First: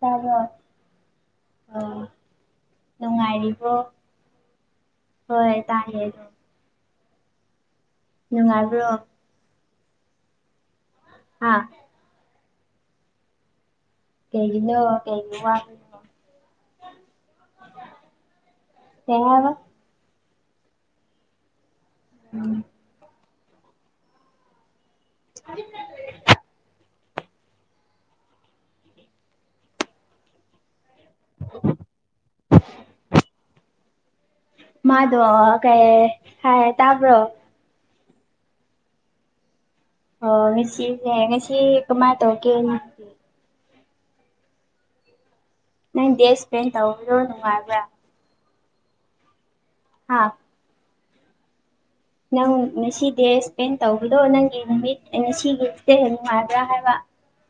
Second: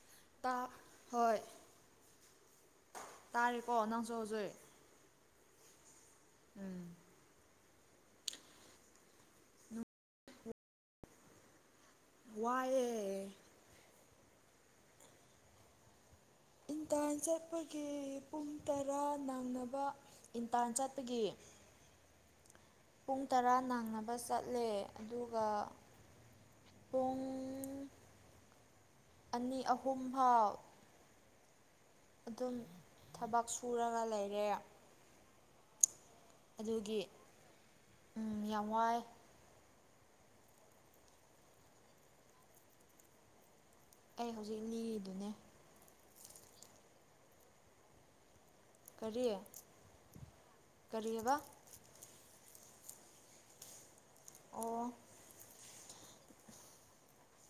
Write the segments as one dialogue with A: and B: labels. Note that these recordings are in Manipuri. A: ꯇꯥꯕꯔꯣ
B: ꯇꯥ ꯍꯣꯏ
A: ꯎꯝ
B: ꯇꯥꯔꯦꯀꯣ ꯅꯪꯁꯨ ꯍꯧꯖꯤꯛꯑ
A: ꯍꯣꯏ ꯇꯥꯦ ꯑꯗꯨ
B: ꯎꯝ
A: ꯅꯨꯡꯉꯥꯏꯕ꯭ꯔꯣ ꯍꯥꯥ
B: ꯋꯥꯌꯦ꯫
A: ꯀꯩꯒꯤꯅꯣ ꯀꯩ ꯋꯥ
B: ꯏꯟꯇꯜ ꯆꯠꯄꯒꯤ ꯄꯨꯡ ꯇꯔꯥ
A: ꯀꯩ ꯍꯥꯏꯕ
B: ꯅꯪꯅꯕ ꯏꯟꯇꯜ ꯆꯠꯄꯒꯤ꯫
A: ꯎꯝ
B: ꯄꯨꯡ ꯇꯔꯥ ꯅꯪꯅꯕ ꯆꯠꯂꯦ ꯑꯗꯨꯒ ꯄꯨꯡ ꯑꯅꯤ ꯑꯍꯨꯝꯐꯥꯎ ꯑꯗꯨꯝ ꯊꯕꯛ ꯁꯨꯔꯒ ꯂꯩꯔꯦ꯫
A: ꯃꯥꯗꯣ ꯀꯩ ꯍꯥꯏ
B: ꯑꯗꯨꯒꯤ
A: ꯇꯥꯕ꯭ꯔꯣ
B: ꯎꯝ ꯌꯥꯝ ꯋꯥꯏ
A: ꯑꯣ ꯉꯁꯤ ꯉꯁꯤ ꯀꯃ ꯇꯧ ꯀꯦ꯫
B: ꯑꯩ ꯍꯧꯖꯤꯛ ꯅꯤꯒꯤꯗꯨꯅꯦ꯫
A: ꯅꯪ ꯗꯦ ꯏꯁꯄꯦꯟ ꯇꯧꯕꯔꯣ ꯅꯨꯡꯉꯥꯏꯕ꯭ꯔꯥ
B: ꯀꯔꯤ
A: ꯍꯥꯥ
B: ꯀꯔꯤꯕ
A: ꯅꯪ ꯉꯁꯤ ꯗꯦ ꯏꯁꯄꯦꯟ ꯇꯧꯕꯗꯣ ꯅꯪꯒꯤ
B: ꯑꯣ
A: ꯅꯨꯃꯤꯠ ꯉꯁꯤꯒꯤꯗ ꯅꯨꯡꯉꯥꯏꯕ꯭ꯔꯥ ꯍꯥꯏꯕ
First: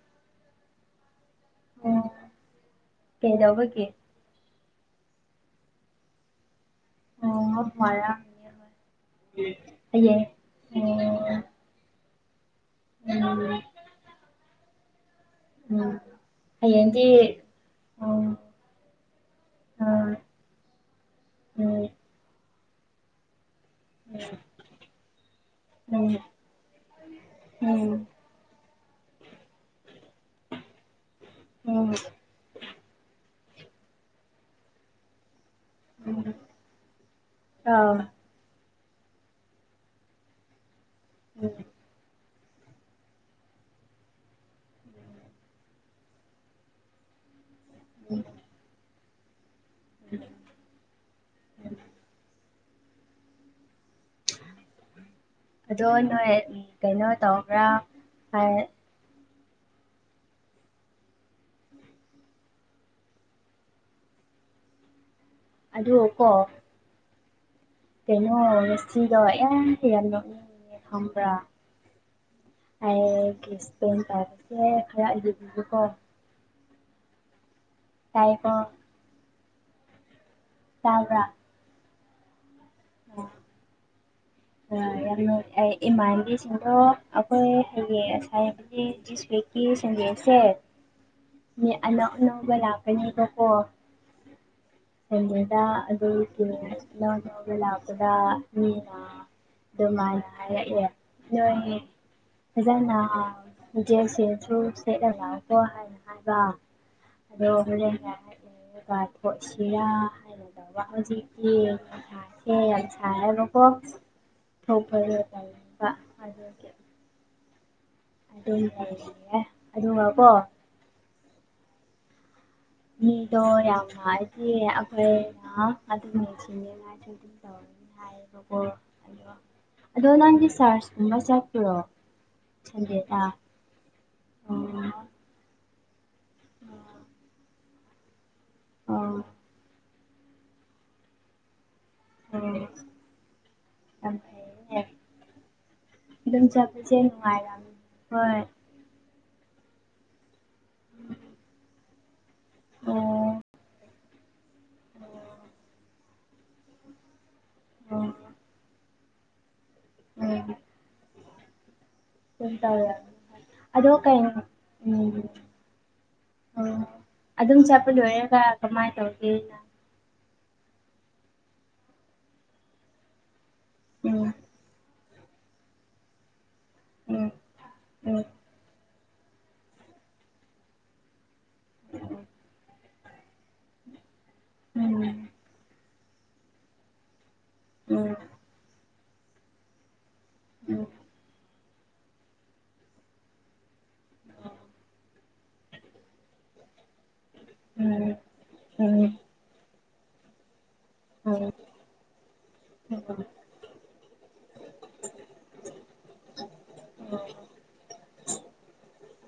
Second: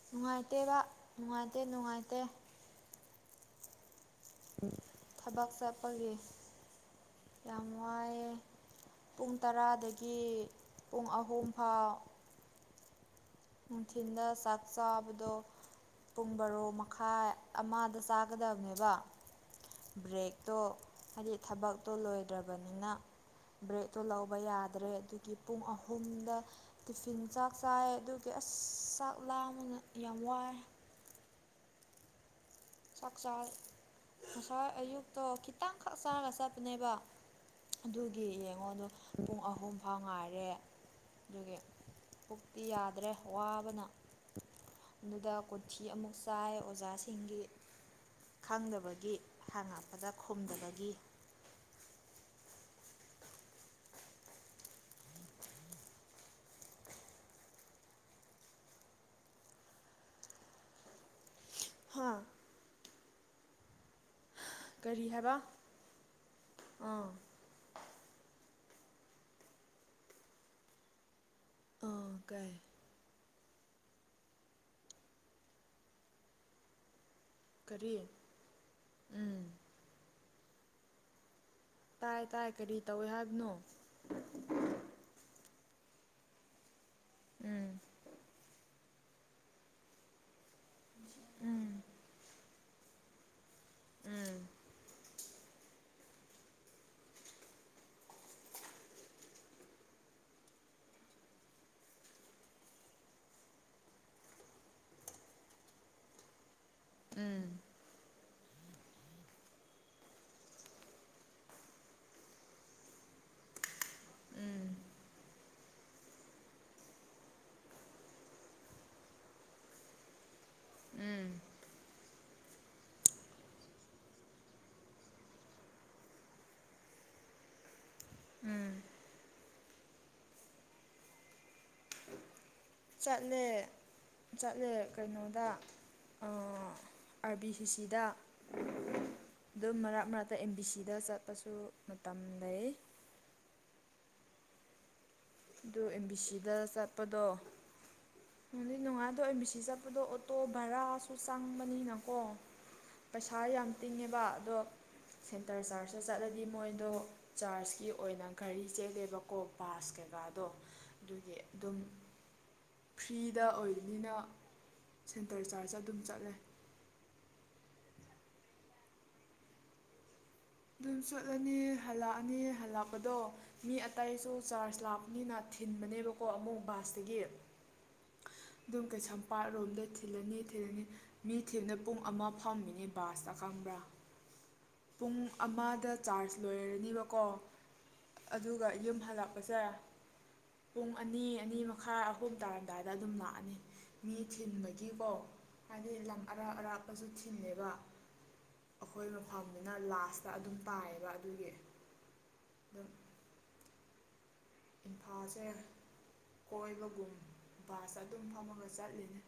B: ꯅꯨꯡꯉꯥꯏꯇꯦꯕ ꯅꯨꯡꯉꯥꯏꯇꯦ ꯅꯨꯡꯉꯥꯏꯇꯦ꯫
A: ꯀꯩꯗꯕꯒ
B: ꯊꯕꯛ ꯆꯠꯄꯒꯤ꯫ ꯌꯥꯝ
A: ꯎꯝ
B: ꯋꯥꯏꯑꯦ ꯄꯨꯡ ꯇꯔꯥꯗꯒꯤ
A: ꯍꯌꯦꯡ
B: ꯄꯨꯡ ꯑꯍꯨꯝꯐꯥꯎ
A: ꯎꯝ
B: ꯅꯨꯡꯊꯤꯜꯗ ꯆꯥꯛ ꯆꯥꯕꯗꯣ
A: ꯎꯝ
B: ꯄꯨꯡ ꯕꯔꯣ ꯃꯈꯥꯏ
A: ꯍꯌꯦꯡꯗꯤ
B: ꯑꯃꯗ
A: ꯎꯝ
B: ꯆꯥꯒꯗꯕꯅꯦꯕ
A: ꯎꯝ
B: ꯕ꯭ꯔꯦꯛꯇꯣ ꯍꯥꯏꯗꯤ
A: ꯎꯝ
B: ꯊꯕꯛꯇꯣ ꯂꯣꯏꯗ꯭ꯔꯕꯅꯤꯅ ꯕ꯭ꯔꯦꯗꯠꯇꯨ ꯂꯧꯕ ꯌꯥꯗ꯭ꯔꯦ ꯑꯗꯨꯒꯤ ꯄꯨꯡ
A: ꯎꯝ ꯎꯝ
B: ꯑꯍꯨꯝꯗ ꯇꯤꯐꯤꯟ ꯆꯥꯛ ꯆꯥꯏ ꯑꯗꯨ ꯀꯦꯁ ꯆꯥꯛ ꯂꯥ ꯑꯃꯅ ꯌꯥꯝ ꯋꯥꯏ
A: ꯑꯣ
B: ꯁꯥ ꯁꯥꯥ ꯑꯌꯨꯛ ꯇꯣ ꯈꯤꯇꯪꯈꯛ
A: ꯎꯝ
B: ꯆꯥꯔꯒ ꯆꯠꯄꯅꯦꯕ
A: ꯑꯥꯎ
B: ꯑꯗꯨꯒꯤ ꯌꯦꯡꯉꯣꯗꯣ ꯄꯨꯡ ꯑꯍꯨꯝ ꯐꯥꯎ ꯉꯥꯏꯔꯦ
A: ꯎꯝ
B: ꯑꯗꯨꯒꯤ ꯌꯥꯗ꯭ꯔꯦ ꯋꯥꯕꯅ ꯑꯗꯨꯗ ꯀꯣꯊꯤ ꯑꯃꯨꯛ ꯆꯥꯏ ꯑꯣꯖꯥꯁꯤꯡꯒꯤ
A: ꯎꯝ
B: ꯈꯪꯗꯕꯒꯤ ꯍꯥꯡꯉꯛꯄꯗ ꯈꯨꯝꯗꯕꯒꯤ ꯎꯝ
A: ꯑꯗꯣ ꯅꯣꯏ ꯀꯩꯅꯣ ꯇꯧꯕ꯭ꯔꯥ
B: ꯍꯥꯥ ꯀꯔꯤ ꯍꯥꯏꯕ
A: ꯑꯗꯨ ꯀꯣ
B: ꯑꯥ
A: ꯀꯩꯅꯣ ꯔꯦꯁꯤꯗꯣ ꯌꯥꯝ ꯍꯤ ꯅꯣꯛꯅꯤꯡꯉꯦ ꯈꯪꯕ꯭ꯔꯥ
B: ꯑꯥ ꯀꯥꯏ
A: ꯑꯩ ꯀꯦꯁꯄ ꯇꯥꯁꯦ ꯈꯔ ꯌꯦꯕꯤꯕꯀꯣ
B: ꯀꯔꯤꯌꯦ
A: ꯇꯥꯏꯀꯣ
B: ꯎꯝ
A: ꯇꯕ꯭ꯔꯥ
B: ꯇꯥꯏ ꯇꯥꯏ ꯀꯔꯤ ꯇꯧꯏ ꯍꯥꯏꯕꯅꯣ
A: ꯑ ꯌꯥꯝ ꯅꯨꯡꯉ ꯑꯩ ꯏꯃꯥꯟꯥꯟꯕꯤꯁꯤꯡꯗꯣ ꯑꯩꯈꯣꯏ
B: ꯎꯝ
A: ꯍꯌꯦꯌꯦꯡ ꯑꯁꯥꯏ ꯁꯦꯛꯀꯤ ꯁꯗꯦꯁ ꯍ ꯃ ꯑ ꯑꯅꯕ ꯑꯅꯤꯗꯄꯣ
B: ꯎꯝ
A: ꯍꯦꯡꯉꯗ ꯑꯗꯒꯤ ꯏꯎ ꯂꯎꯒ ꯂꯥꯛꯄꯗ ꯃꯤꯅ ꯑꯗꯨꯃꯥꯏꯅ ꯅꯣꯏ ꯐꯖꯅ ꯖꯦꯛꯁꯦꯁꯨ ꯁꯦꯠꯂꯒꯀꯣ ꯍꯥꯏꯅ ꯍꯥꯏꯕ ꯑ ꯀꯥꯊꯣꯠꯁꯤꯔꯥ ꯍꯥꯏꯅꯗꯧꯕ ꯍꯧꯖꯤꯛ ꯌꯦꯡꯉꯦ ꯥ ꯂꯣ ꯊꯧ ꯐ ꯇ ꯑꯗꯨꯝ ꯂꯩꯍꯦ ꯑꯗꯨꯒꯀꯣ
B: ꯎꯝ
A: ꯃꯤꯗꯣ ꯌꯥꯝꯅ ꯍꯥꯏꯗꯤ ꯑꯩꯈꯣꯏꯅ ꯑꯗꯨꯅꯦꯁꯤꯅꯦꯗꯤ
B: ꯎꯝ
A: ꯑꯗꯣ ꯅꯪꯒꯤ ꯆꯥꯔꯖꯀꯨꯝꯕ ꯆꯠꯄ꯭ꯔꯣ ꯁꯟꯗꯦꯗ
B: ꯆꯠꯂꯦ ꯆꯠꯂꯦ
A: ꯑꯣ
B: ꯀꯩꯅꯣꯗ ꯑꯥꯔ ꯕꯤ ꯁꯤ ꯁꯤꯗ
A: ꯑꯣ
B: ꯑꯗꯨꯝ ꯃꯔꯥꯠ ꯃꯔꯠ ꯑꯗ ꯑꯦꯝ ꯕꯤ ꯁꯤꯗ ꯆꯠꯄꯁꯨ ꯃꯇꯝ ꯂꯩ
A: ꯑ ꯌꯥ
B: ꯑꯗꯨ ꯑꯦꯝ ꯕꯤ ꯁꯤꯗ ꯆꯠꯄꯗꯣ
A: ꯅꯨꯡꯉꯥꯏꯔꯝꯅꯤ ꯍꯣꯏ
B: ꯅꯪꯗꯤ ꯅꯨꯡꯉꯥꯏ ꯑꯗꯣ ꯃꯤꯁꯤ ꯆꯠꯄꯗꯣ ꯑꯣꯇꯣ ꯚꯔꯥꯁꯨ ꯆꯪꯕꯅꯤꯅꯀꯣ
A: ꯑꯣ
B: ꯄꯩꯁꯥ ꯌꯥꯝ ꯇꯤꯡꯉꯦꯕ ꯑꯗꯣ ꯁꯦꯟꯇꯔ ꯆꯥꯔꯖꯇ ꯆꯠꯂꯗꯤ ꯃꯣꯏꯗꯣ ꯆꯥꯔꯖꯀꯤ
A: ꯑꯣ
B: ꯑꯣꯏꯅ ꯘꯔꯤ ꯆꯦꯜꯂꯦꯕꯀꯣ ꯕꯥꯁ ꯀꯩꯀꯥꯗꯣ
A: ꯎꯝ
B: ꯑꯗꯨꯒꯤ ꯑꯗꯨꯝ
A: ꯑꯗꯨꯝ ꯇꯧꯔꯝꯅꯤ ꯍꯣꯏ
B: ꯐ꯭ꯔꯤꯗ
A: ꯑꯗꯣ
B: ꯑꯣꯏꯕꯅꯤꯅ
A: ꯀꯩꯅꯣ
B: ꯁꯦꯟꯇꯔ ꯆꯥꯔꯖ ꯑꯗꯨꯝ ꯆꯠꯂꯦ
A: ꯑꯣ ꯑꯗꯨꯝ ꯆꯠꯄ ꯂꯣꯏꯔꯒ ꯀꯃꯥꯏꯅ ꯇꯧꯒꯦ ꯅꯪ
B: ꯑꯗꯨꯝ ꯆꯨꯠꯂꯅꯤ ꯍꯜꯂꯛꯑꯅꯤ ꯍꯜꯂꯛꯄꯗꯣ ꯃꯤ ꯑꯇꯥꯏ ꯑꯁꯨ ꯆꯥꯔꯖ ꯂꯥꯛꯄꯅꯤꯅ ꯊꯤꯟꯕꯅꯦꯕꯀꯣ ꯑꯃꯨꯛ ꯕꯥꯁꯇꯒꯤ
A: ꯎꯝ ꯎꯝ
B: ꯑꯗꯨꯝ ꯀꯩꯁꯝꯄꯥꯠꯔꯣꯝꯗ ꯊꯤꯜꯂꯅꯤ ꯊꯤꯜꯂꯅꯤ ꯃꯤ ꯊꯤꯟꯅ ꯄꯨꯡ ꯑꯃ ꯐꯝꯃꯤꯅꯤ ꯕꯥꯁ ꯈꯪꯕ꯭ꯔꯥ
A: ꯎꯝ
B: ꯄꯨꯡ
A: ꯎꯝ
B: ꯃꯥꯥꯗ ꯆꯥꯔꯖ ꯂꯣꯏꯔꯅꯤꯕꯀꯣ
A: ꯎꯝ
B: ꯑꯗꯨꯒ ꯌꯨꯝ ꯍꯜꯂꯛꯄꯁꯦ
A: ꯎꯝ
B: ꯄꯨꯡ ꯑꯅꯤ ꯑꯅꯤ ꯃꯈꯥꯏ ꯑꯍꯨꯝ ꯇꯥꯔꯝꯗꯥꯏꯗ ꯑꯗꯨꯝ ꯂꯥꯛꯑꯅꯤ ꯃꯤ ꯊꯤꯟꯕꯒꯤꯀꯣ ꯍꯥꯏꯗꯤ ꯂꯝ ꯑꯔꯥꯞ ꯑꯔꯥꯞ ꯑꯃꯁꯨ ꯊꯤꯜꯂꯦꯕ
A: ꯎꯝ
B: ꯑꯩꯈꯣꯏ ꯃꯐꯝꯅꯤꯅ ꯂꯥꯁꯇ ꯑꯗꯨꯝ ꯇꯥꯏꯌꯦ ꯑꯗꯨꯒꯤ
A: ꯎꯝ
B: ꯑꯗꯨꯝ
A: ꯎꯝ
B: ꯏꯝꯐꯥꯜꯁꯦ ꯀꯣꯏꯕꯒꯨꯝ ꯕꯁ ꯑꯗꯨꯝ ꯐꯝꯃꯒ ꯆꯠꯂꯤꯅꯦ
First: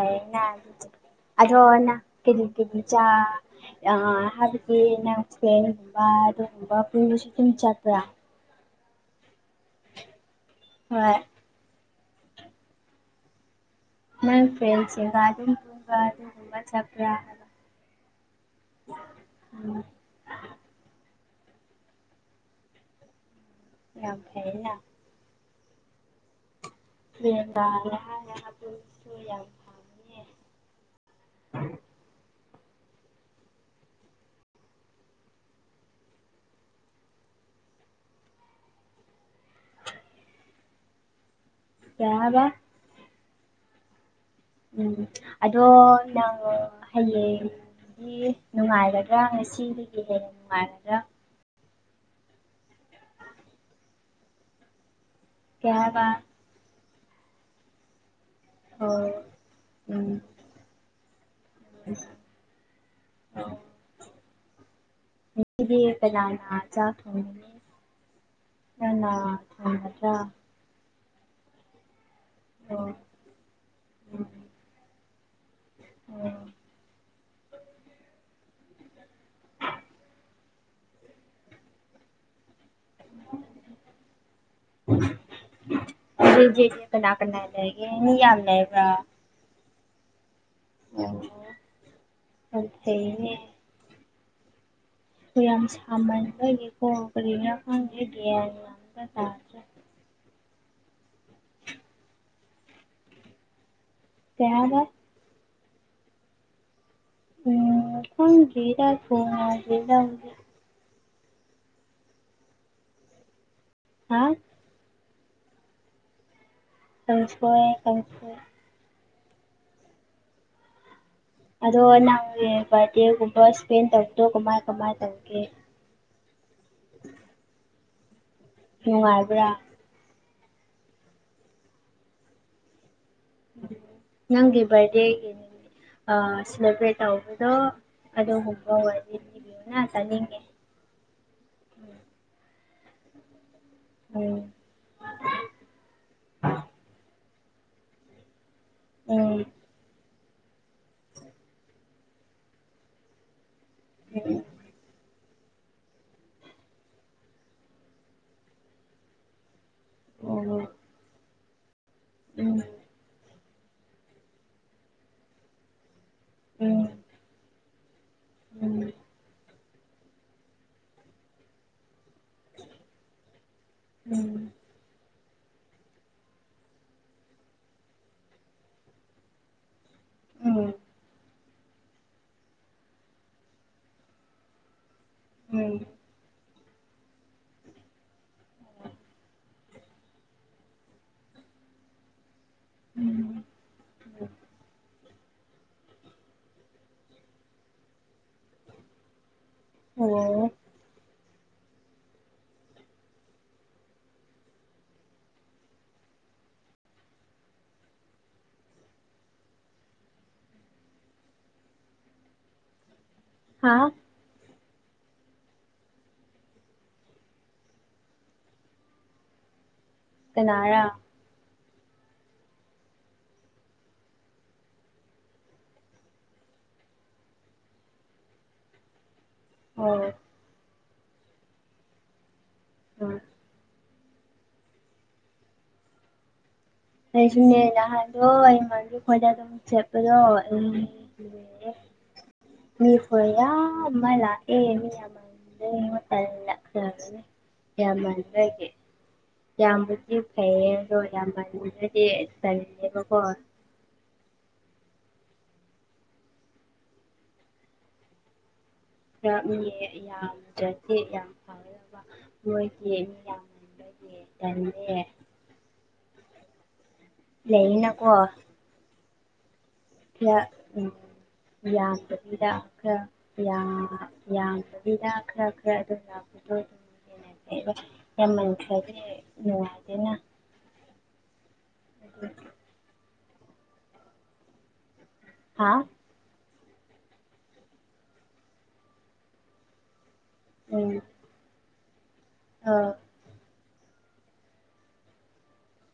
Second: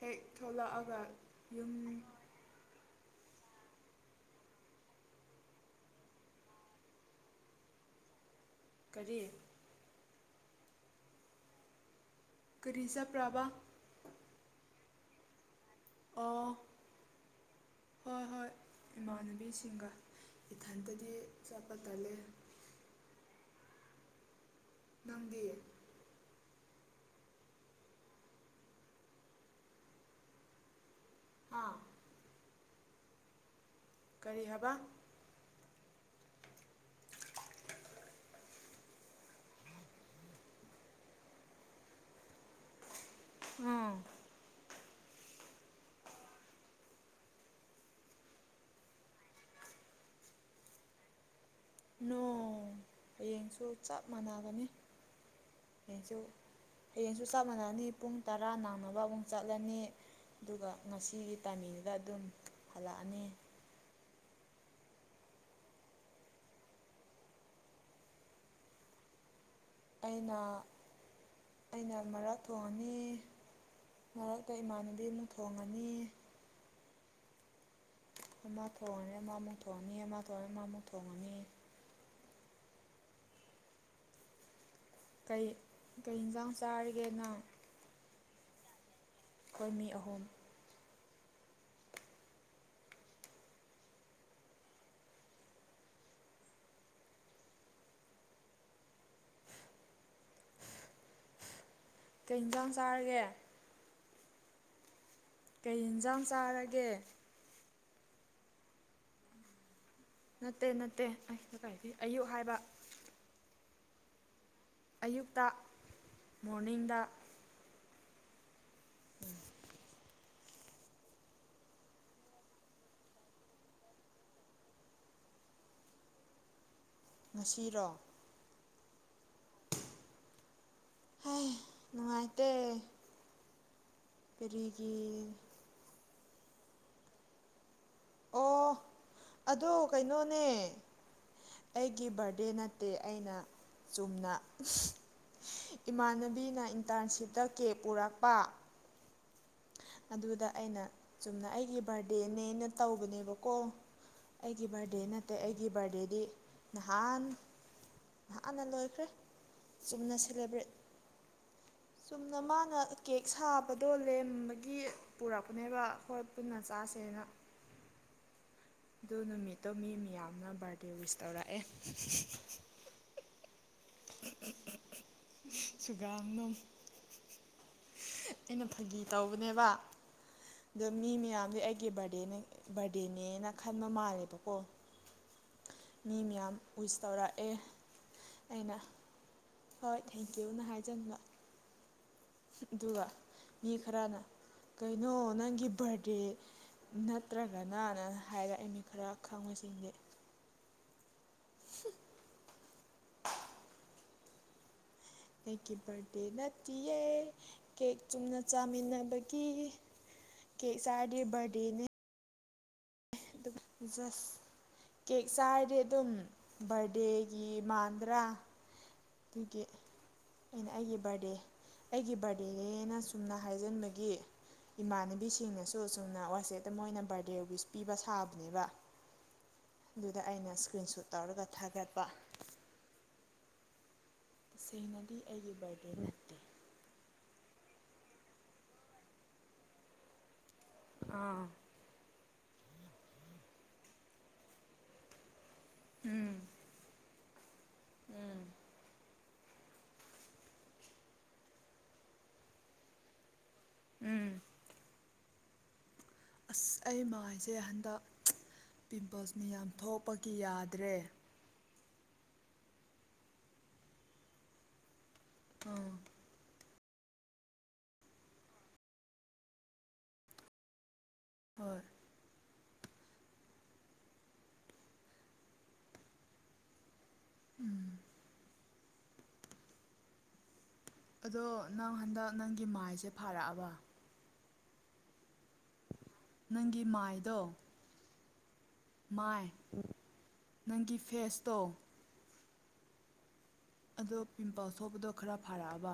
B: ꯍꯦꯛ ꯊꯣꯛꯂꯛꯑꯒ ꯌꯨꯝ
A: ꯍꯥꯏꯕꯗꯤ ꯅꯪꯁꯦ ꯑꯗꯨꯒꯨꯝꯕ ꯑꯗꯨꯒꯨꯝꯕ ꯄꯨꯕꯁꯨ ꯑꯗꯨꯝ ꯆꯠꯄ꯭ꯔꯥ
B: ꯀꯔꯤ
A: ꯍꯣꯏ
B: ꯀꯔꯤ ꯆꯠꯄ꯭ꯔꯥꯕ
A: ꯅꯪ ꯐ꯭ꯔꯦꯟꯁꯤꯡꯒꯥ ꯑꯗꯨꯝ
B: ꯑꯣ
A: ꯑꯗꯨꯒꯨꯝꯕ ꯆꯠꯄ꯭ꯔꯥ ꯍꯥꯏꯕ
B: ꯍꯣꯏ ꯍꯣꯏ
A: ꯎꯝ
B: ꯏꯃꯥꯟꯅꯕꯤꯁꯤꯡꯒ ꯏꯊꯟꯇꯗꯤ ꯆꯠꯄ ꯇꯥꯜꯂꯦ
A: ꯌꯥꯝ ꯐꯩꯌꯦꯅ
B: ꯅꯪꯗꯤ
A: [unintelligible]
B: ꯑꯥ ꯀꯔꯤ ꯍꯥꯏꯕ
A: ꯀꯩꯍꯥꯏꯕ
B: ꯎꯝ
A: ꯎꯝ ꯑꯗꯣ ꯅꯊ ꯍꯌꯦꯡ ꯍꯥꯏꯗꯤ ꯅꯨꯡꯉꯥꯏꯒꯗ꯭ꯔꯥ ꯉꯁꯤꯗꯒꯤ ꯍꯦꯟꯅ ꯅꯨꯡꯉꯥꯏꯒꯗ꯭ꯔꯥ
B: ꯅꯣ ꯍꯌꯦꯡꯁꯨ ꯆꯞ ꯃꯥꯟꯅꯕꯅꯦ
A: ꯀꯩ ꯍꯥꯏꯕ
B: ꯍꯌꯦꯡꯁꯨ ꯍꯌꯦꯡꯁꯨ ꯆꯞ ꯃꯥꯟꯅꯅꯤ ꯄꯨꯡ ꯇꯔꯥ
A: ꯑꯣ
B: ꯅꯪꯡꯅꯕ ꯑꯃꯨꯛ ꯆꯠꯂꯅꯤ
A: ꯎꯝ
B: ꯑꯗꯨꯒ ꯉꯁꯤꯒꯤ ꯇꯥꯏꯃꯤꯡꯗꯡꯗ ꯑꯗꯨꯝ ꯍꯜꯂꯛꯑꯅꯤ
A: [unintelligible] ꯍꯦꯟꯅꫭ
B: ꯑꯩꯅ ꯑꯩꯅ ꯃꯔꯛ
A: ꯑꯣ
B: ꯊꯣꯡꯉꯅꯤ ꯃꯔꯛꯇ ꯏꯃꯥꯟꯅꯕꯤ ꯑꯃꯨꯛ ꯊꯣꯡꯉꯅꯤ
A: ꯑ [unintelligible]
B: ꯑꯃ ꯊꯣꯡꯉꯅꯤ ꯑꯃꯃꯨꯛ ꯊꯣꯡꯉꯅꯤ ꯑꯃ ꯊꯣꯡꯉꯅꯤ ꯃꯥꯃꯨꯛ ꯊꯣꯡꯉꯅꯤ ꯀꯩ ꯀꯩ
A: [unintelligible]
B: ꯌꯦꯟꯁꯥꯡ
A: ꯑꯗꯒꯤ
B: ꯆꯥꯔꯒꯦ ꯅꯪ
A: ꯃꯤ ꯌꯥꯝ ꯂꯩꯕ꯭ꯔꯥ
B: ꯑꯩꯈꯣꯏ ꯃꯤ ꯑꯍꯨꯝ
A: ꯑꯣ ꯌꯥꯝ ꯐꯩꯌꯦꯅꯦ ꯌꯥꯝ ꯁꯥꯃꯟꯕꯒꯤ ꯀꫭ ꯀꯔꯤꯔ ꯈꯪꯗꯦ ꯒꯌꯥꯟ ꯂꯥꯡꯕ ꯇꯥꯗꯦ
B: ꯀꯩ ꯏꯟꯖꯥꯡ ꯆꯥꯔꯒꯦ
A: ꯀꯩ ꯍꯥꯏꯕ
B: ꯀꯩ ꯌꯦꯟꯖꯥꯡ ꯆꯥꯔꯒꯦ
A: ꯎꯝ ꯈꯪꯗꯔ꯭ꯤꯗ ꯊꯣꯡ ꯉ ꯗꯔꯤꯗ
B: ꯅꯠꯇꯦ ꯅꯠꯇꯦ ꯑꯩ ꯀꯗꯥꯏꯗꯩ ꯑꯌꯨꯛ ꯍꯥꯏꯕ
A: ꯍꯥ
B: ꯑꯌꯨꯛꯇ ꯃꯣꯔꯅꯤꯡꯗ
A: ꯁꯣꯏ ꯀꯪꯁꯣꯏ
B: ꯎꯝ
A: ꯑꯗꯣ ꯅꯪꯒꯤ ꯕꯥꯔꯗꯦꯒꯨꯝꯕ ꯏꯁꯄꯦꯟ ꯇꯧꯗꯣ ꯀꯃꯥꯏ ꯀꯃꯥꯏ ꯇꯧꯒꯦ
B: ꯉꯁꯤꯔꯣ
A: ꯅꯨꯡꯉꯥꯏꯕ꯭ꯔꯥ
B: ꯍꯥꯏ ꯅꯨꯡꯉꯥꯏꯇꯦ
A: ꯅꯪꯒꯤ
B: ꯀꯔꯤꯒꯤ
A: ꯚꯔꯗꯦꯒꯤ ꯑ ꯁꯦꯂꯦꯕ꯭ꯔꯦꯠ ꯇꯧꯕꯗꯣ ꯑꯗꯣ
B: ꯑꯣ
A: ꯒꯨꯝꯕ ꯑꯣꯏꯗꯤ ꯈꯣꯏꯗꯤ
B: ꯑꯗꯣ
A: ꯉꯥ ꯆꯅꯤꯡꯉꯦ
B: ꯀꯩꯅꯣꯅꯦ ꯑꯩꯒꯤ ꯕꯥꯔꯗꯦ ꯅꯠꯇꯦ ꯑꯩꯅ ꯆꯨꯝꯅ
A: ꯎꯝ
B: ꯏꯃꯥꯟꯅꯕꯤꯅ ꯏꯟꯇꯔꯟꯁꯤꯞꯇ ꯀꯦ ꯄꯨꯔꯛꯄ
A: ꯎꯝ
B: ꯑꯗꯨꯗ ꯑꯩꯅ ꯆꯨꯝꯅ ꯑꯩꯒꯤ ꯕꯥꯔꯗꯦꯅꯦꯅ ꯇꯧꯕꯅꯦꯕꯀꯣ
A: ꯎꯝ
B: ꯑꯩꯒꯤ ꯕꯥꯔꯗꯦ ꯅꯠꯇꯦ ꯑꯩꯒꯤ ꯕꯥꯔꯗꯦꯗꯤ ꯅꯍꯥꯟ ꯅꯍꯥꯟꯅ ꯂꯣꯏꯈ꯭ꯔꯦ ꯆꯨꯝꯅ ꯁꯦꯂꯦꯕ꯭ꯔꯦꯠ ꯆꯨꯝꯅ
A: ꯎꯝ
B: ꯃꯥꯅ ꯀꯦꯛ ꯁꯥꯕꯗꯣ ꯂꯦꯝ ꯒꯤ ꯄꯨꯔꯛꯄꯅꯦꯕ ꯈꯣꯏ ꯄꯨꯟꯅ
A: ꯎꯝ
B: ꯆꯥꯁꯦꯅ
A: ꯎꯝ
B: ꯑꯗꯨ ꯅꯨꯃꯤꯠꯇꯣ ꯃꯤ ꯃꯤꯌꯥꯝꯅ ꯕꯥꯔꯗꯦ ꯋꯤꯁ ꯇꯧꯔꯛꯑꯦ
A: ꯎꯝ
B: [unintelligible] ꯁꯨꯒꯝ ꯅꯣ ꯑꯩꯅ ꯐꯥꯒꯤ ꯇꯧꯕꯅꯦꯕ ꯑꯗꯣ ꯃꯤ ꯃꯌꯥꯝꯗꯤ ꯑꯩꯒꯤ ꯚꯔꯗꯦꯅꯦ ꯕꯥꯔꯗꯦꯅꯦꯅ ꯈꯟꯕ ꯃꯥꯜꯂꯦꯕꯀꯣ
A: ꯎꯝ
B: ꯃꯤ ꯃꯌꯥꯝ ꯋꯤꯁ ꯇꯧꯔꯛꯑꯦ ꯑꯩꯅ ꯍꯣꯏ ꯊꯦꯡꯀ꯭ꯌꯨꯅ ꯍꯥꯏꯖꯟꯕ ꯑꯗꯨꯒ
A: ꯎꯝ
B: ꯃꯤ ꯈꯔꯅ ꯀꯩꯅꯣ ꯅꯪꯒꯤ ꯕꯥꯔꯗꯦ ꯅꯠꯇ꯭ꯔꯒꯅꯅ ꯍꯥꯏꯔꯛ ꯑꯦ ꯃꯤ ꯈꯔ ꯈꯪꯕꯁꯤꯡꯗꯤ
A: ꯎꯝ ꯑꯣ
B: [inaudible] ꯑꯩꯒꯤ ꯕꯥꯔꯗꯦ ꯅꯠꯇꯤꯌꯦ ꯀꯦꯛ ꯆꯨꯝꯅ ꯆꯥꯃꯤꯟꯅꯕꯒꯤ ꯀꯦꯛ ꯆꯥꯔꯗꯤ ꯕꯔꯗꯦꯅꯦ ꯑꯗꯨꯒ
A: ꯍꯥ
B: ꯖꯁ ꯀꯦꯛ ꯆꯥꯔꯗꯤ ꯑꯗꯨꯝ ꯕꯥꯔꯗꯦꯒꯤ ꯃꯥꯟꯗ꯭ꯔꯥ ꯗꯨꯒꯤ ꯑꯩꯅ
A: ꯀꯅꯥꯔꯥ
B: ꯑꯩꯒꯤ ꯕꯥꯔꯗꯦ ꯑꯩꯒꯤ ꯕꯥꯔꯗꯦꯅꯦꯅ ꯁꯨꯝꯅ ꯍꯥꯏꯖꯟꯕꯒꯤ ꯏꯃꯥꯟꯅꯕꯤꯁꯤꯡꯅꯁꯨ ꯁꯨꯝꯅ ꯋꯥꯆꯦꯞꯇ ꯃꯣꯏꯅ ꯕꯥꯔꯗꯦ ꯋꯤꯁ ꯄꯤꯕ ꯁꯥꯕꯅꯦꯕ
A: ꯑꯣ
B: ꯑꯗꯨꯗ ꯑꯩꯅ ꯏꯁꯀ꯭ꯔꯤꯟ ꯁꯨꯠ ꯇꯧꯔꯒ ꯊꯥꯒꯠꯄ
A: ꯗꯣꯠ
B: ꯇꯁꯦꯡꯅꯗꯤ ꯑꯩꯒꯤ ꯕꯥꯔꯗꯦ ꯅꯠꯇꯦ
A: ꯑꯩꯁꯨꯅꯦ ꯅꯍꯥꯟꯗꯣ ꯑꯩ ꯏꯃꯥꯟꯅꯕꯤ ꯈꯣꯏꯗ ꯑꯗꯨꯝ ꯁꯦꯠꯄꯗꯣ ꯎꯝ
B: ꯑꯥ
A: ꯃꯤ ꯈꯨꯌꯥꯝꯃ ꯂꯥꯛꯑꯦ ꯃꯤ ꯌꯥꯝꯃ [unintelligible] ꯌꯥꯝꯃꯟꯕꯒꯤ ꯌꯥꯝꯕꯨꯗꯤ ꯐꯩꯌꯦ ꯑꯗꯣ ꯌꯥꯝꯃꯟꯕꯗꯤ ꯇꯜꯂꯦꯕꯀꯣ
B: ꯎꯝ ꯑꯁ ꯑꯩ ꯃꯥꯏꯁꯦ ꯍꯟꯗꯛ ꯄꯤꯝꯄꯜꯁ
A: ꯈꯔ
B: ꯃꯤ ꯌꯥꯝ ꯊꯣꯛꯄꯒꯤ ꯌꯥꯗ꯭ꯔꯦ
A: ꯐꯅꯕ ꯃꯣꯏꯒꯤ ꯃꯤ ꯌꯥꯝꯃꯟꯕꯒꯤ ꯇꯟꯂ
B: ꯑ
A: ꯂꯩꯅꯀꯣ ꯎꯝ ꯌꯥꯗ
B: ꯍꯣꯏ
A: ꯌꯥꯝꯕ ꯂꯤꯗ ꯈꯔ ꯈꯔ ꯑꯗꯨꯝ ꯂꯥꯛꯄꯗꯣ ꯑꯗꯨꯝꯟꯅ ꯑꯩꯕ ꯌꯥꯝꯃꯟꯈ꯭ꯔꯗꯤ ꯅꯨꯡꯉꯥꯏꯗꯅ
B: ꯑꯗꯣ ꯅꯪ ꯍꯟꯗꯛ ꯅꯪꯒꯤ ꯃꯥꯏꯁꯦ ꯐꯥꯔꯛꯑꯕ
A: ꯍꯥꯥ
B: ꯅꯪꯒꯤ ꯃꯥꯏꯗꯣ ꯃꯥꯏ
A: ꯎꯝ
B: ꯅꯪꯒꯤ ꯐꯦꯁꯇꯣ
A: ꯑꯥ
B: ꯑꯗꯣ ꯄꯤꯝꯄꯜꯁ ꯁꯄꯗꯣ ꯈꯔ ꯐꯥꯔꯛꯑꯕ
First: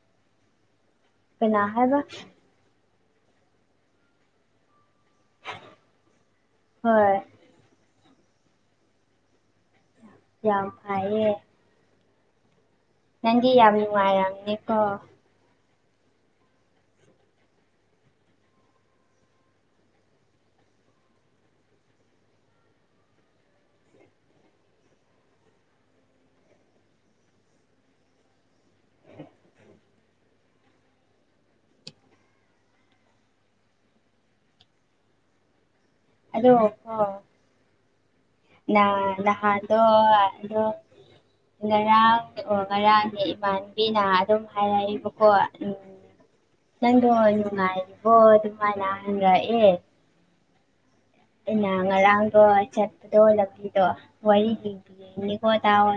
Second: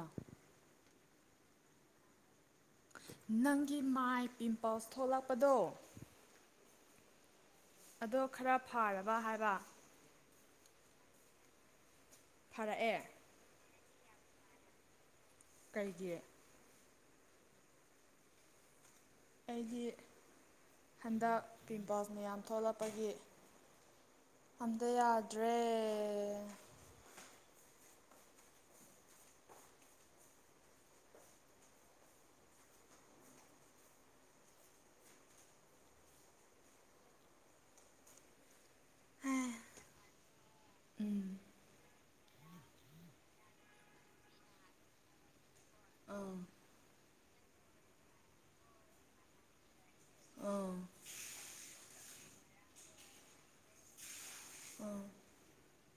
A: ꯄꯅꯥ ꯍꯥꯏꯦꯕ
B: ꯅꯪꯒꯤ ꯃꯥꯏ ꯄꯤꯝꯄꯜꯁ ꯊꯣꯛꯂꯛꯄꯗꯣ
A: ꯍꯣꯏ
B: ꯑꯗꯣ ꯈꯔ ꯐꯥꯔꯕ ꯍꯥꯏꯕ
A: ꯌꯥꯝ ꯐꯌꯦ
B: ꯐꯔꯛꯑꯦ
A: ꯅꯪꯗꯤ ꯌꯥꯝ ꯅꯨꯡꯉꯥꯏꯔꯝꯅꯦꯀꯣ
B: ꯀꯩꯒꯤ ꯑꯩꯒꯤ ꯍꯟꯗꯛ ꯄꯤꯝꯄꯜꯁ ꯃꯌꯥꯝ ꯊꯣꯛꯂꯛꯄꯒꯤ ꯑꯝꯇ ꯌꯥꯗ꯭ꯔꯦ
A: ꯑꯗꯣ ꯍ ꯅ ꯅꯍꯥꯗ ꯑꯣ
B: ꯎꯝ
A: ꯉꯔꯥꯡ ꯔꯥꯡꯅꯦ ꯏꯃꯥꯟꯕꯤꯅ ꯑꯗꯨꯝ ꯍꯥꯏꯔꯛꯏꯕꯀꯣ ꯎꯝ
B: ꯑꯥ
A: ꯅꯪꯗꯣ ꯅꯨꯡꯉꯥꯏꯔꯤꯕꯣ ꯑꯗꯨꯃꯥꯏꯅ ꯍꯪꯔꯛꯑꯦ
B: ꯑꯥ
A: ꯑꯩꯅ ꯉꯔꯥꯡꯗꯣ ꯆꯠꯄꯗꯣ ꯂꯝꯕꯤꯗꯣ ꯋꯥꯔꯤ
B: ꯑꯪ
A: ꯂꯤꯡꯕꯤꯣ ꯅꯤꯀꯣ ꯇꯥꯣ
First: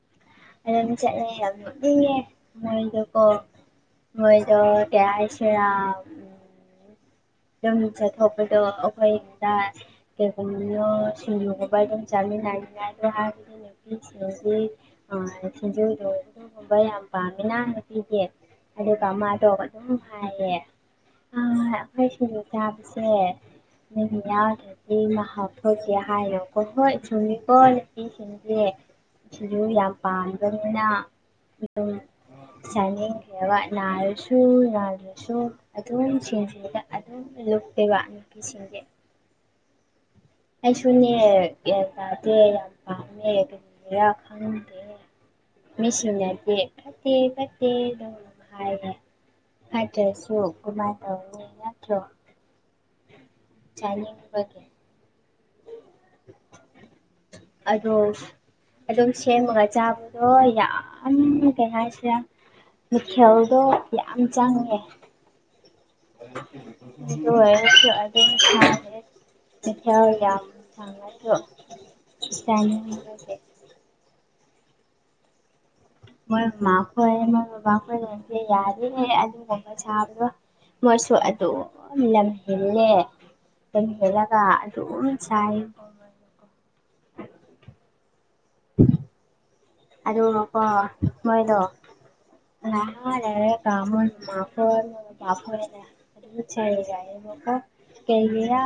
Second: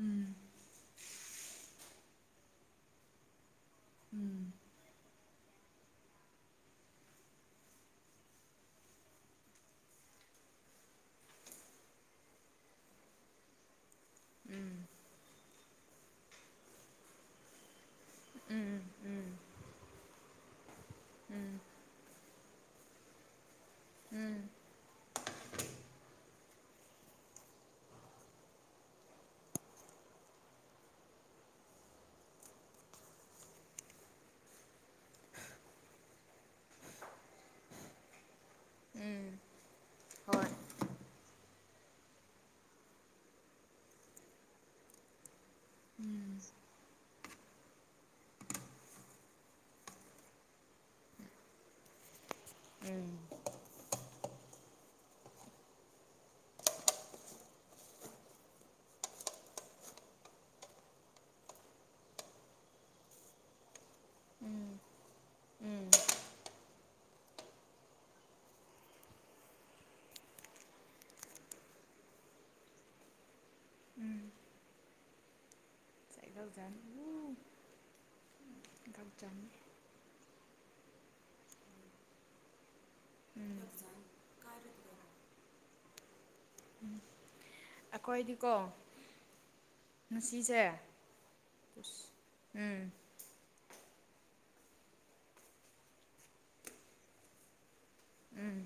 B: ꯎꯝ
A: ꯑꯗꯨꯗꯝ ꯆꯠꯂꯗꯤꯦ ꯃꯔꯀ ꯍꯣꯏꯗꯣ ꯀꯁ ꯑꯗꯨꯝꯁꯦ ꯊꯣꯛꯄꯗꯣ ꯑꯩꯈꯣꯏꯗ ꯗꯒꯣꯟꯣ ꯁꯨꯂꯤꯒꯣꯥꯏ ꯑꯗꯨꯝꯖꯝ ꯍꯥꯏꯔꯤꯉ ꯑꯗꯨꯣ ꯍꯥꯏ ꯁꯤꯁꯤꯡꯁꯤ ꯊꯁꯤꯡꯖꯨꯗꯧ ꯑꯗꯨ ꯍꯣꯡꯩ ꯌꯥꯝꯕꯝꯃꯤꯅ ꯄꯤꯒꯦ
B: ꯎꯝ
A: ꯑꯗꯨꯒ
B: ꯎꯝ
A: ꯃꯥꯗꯣ ꯑꯗꯨꯝ ꯍꯥꯏꯌꯦ ꯍꯣꯏ ꯁꯤꯡꯖꯨ ꯊꯥꯕꯁꯦ ꯅ ꯌꯥꯎꯗꯗꯤ ꯃꯍꯥꯛ ꯐꯁꯦ ꯍꯥꯏꯌꯣꯀꯣ ꯍꯣꯏ ꯁꯨꯝꯃꯤꯀꯣꯄꯤ ꯦ ꯁꯤꯁꯨ ꯌꯥꯝ ꯄꯥꯝꯕꯅꯤꯅ ꯑꯗꯨꯝ ꯆꯥꯅꯤꯡꯈ꯭ꯔꯦꯕ ꯅꯥꯔꯁꯨ ꯅꯥꯜꯗ꯭ꯔꯁꯨ ꯑꯗꯨꯝ ꯆꯁꯤꯡꯁꯤꯗ ꯂꯨꯞꯇꯕꯁꯤꯡꯦ
B: ꯎꯝ
A: ꯑꯩꯁꯨꯅꯦ ꯒ꯭ꯌꯥꯟ ꯇꯥꯗꯦ ꯌꯥꯝ ꯄꯥꯝꯃꯦ ꯀꯩꯔꯥ ꯈꯪꯗꯦ ꯃꯦꯁꯤꯟ ꯐꯠꯇꯦ ꯐꯠꯇꯦ ꯍꯥꯏ ꯑꯗ꯭ꯔꯦꯁꯨ ꯨꯃꯥꯏ ꯇꯧꯠꯇ꯭ꯔꯣ
B: ꯎꯝ
A: ꯆꯅꯤꯕꯒꯦ ꯑꯗꯣ ꯑꯗꯨꯝ ꯁꯦꯝꯃꯒ ꯆꯥꯕꯗꯣ ꯌꯥꯝ ꯀꯩ ꯍꯥꯏꯁꯤꯔ ꯃꯤꯈꯦꯜꯗꯣ ꯌꯥꯝ ꯆꯪꯉꯦ
B: ꯎꯝ
A: [unintelligible] ꯃꯊꯦꯜ ꯌꯥꯝ [unintelligible]
B: ꯎꯝ
A: ꯃꯣꯏ
B: ꯎꯝ
A: ꯃꯥꯈꯣꯏ ꯃꯣꯏ ꯕꯕꯥꯈꯣꯏ [unintelligible] ꯁꯥꯕꯗꯣ ꯃꯣꯏꯁꯨ ꯑꯗꯨꯝ ꯂꯝꯍꯤꯜꯂꯦ
B: ꯎꯝ
A: [unintelligible] ꯑꯗꯨꯝ ꯆꯥꯏ
B: ꯑꯩꯈꯣꯏꯗꯤꯀꯣ
A: ꯑꯗꯨꯒꯀꯣ ꯃꯣꯏꯗꯣ [unintelligible] ꯐꯥꯔꯔꯦ ꯀꯥ ꯑꯃ [unintelligible] [unintelligible] ꯀꯩꯒꯤꯔꯥ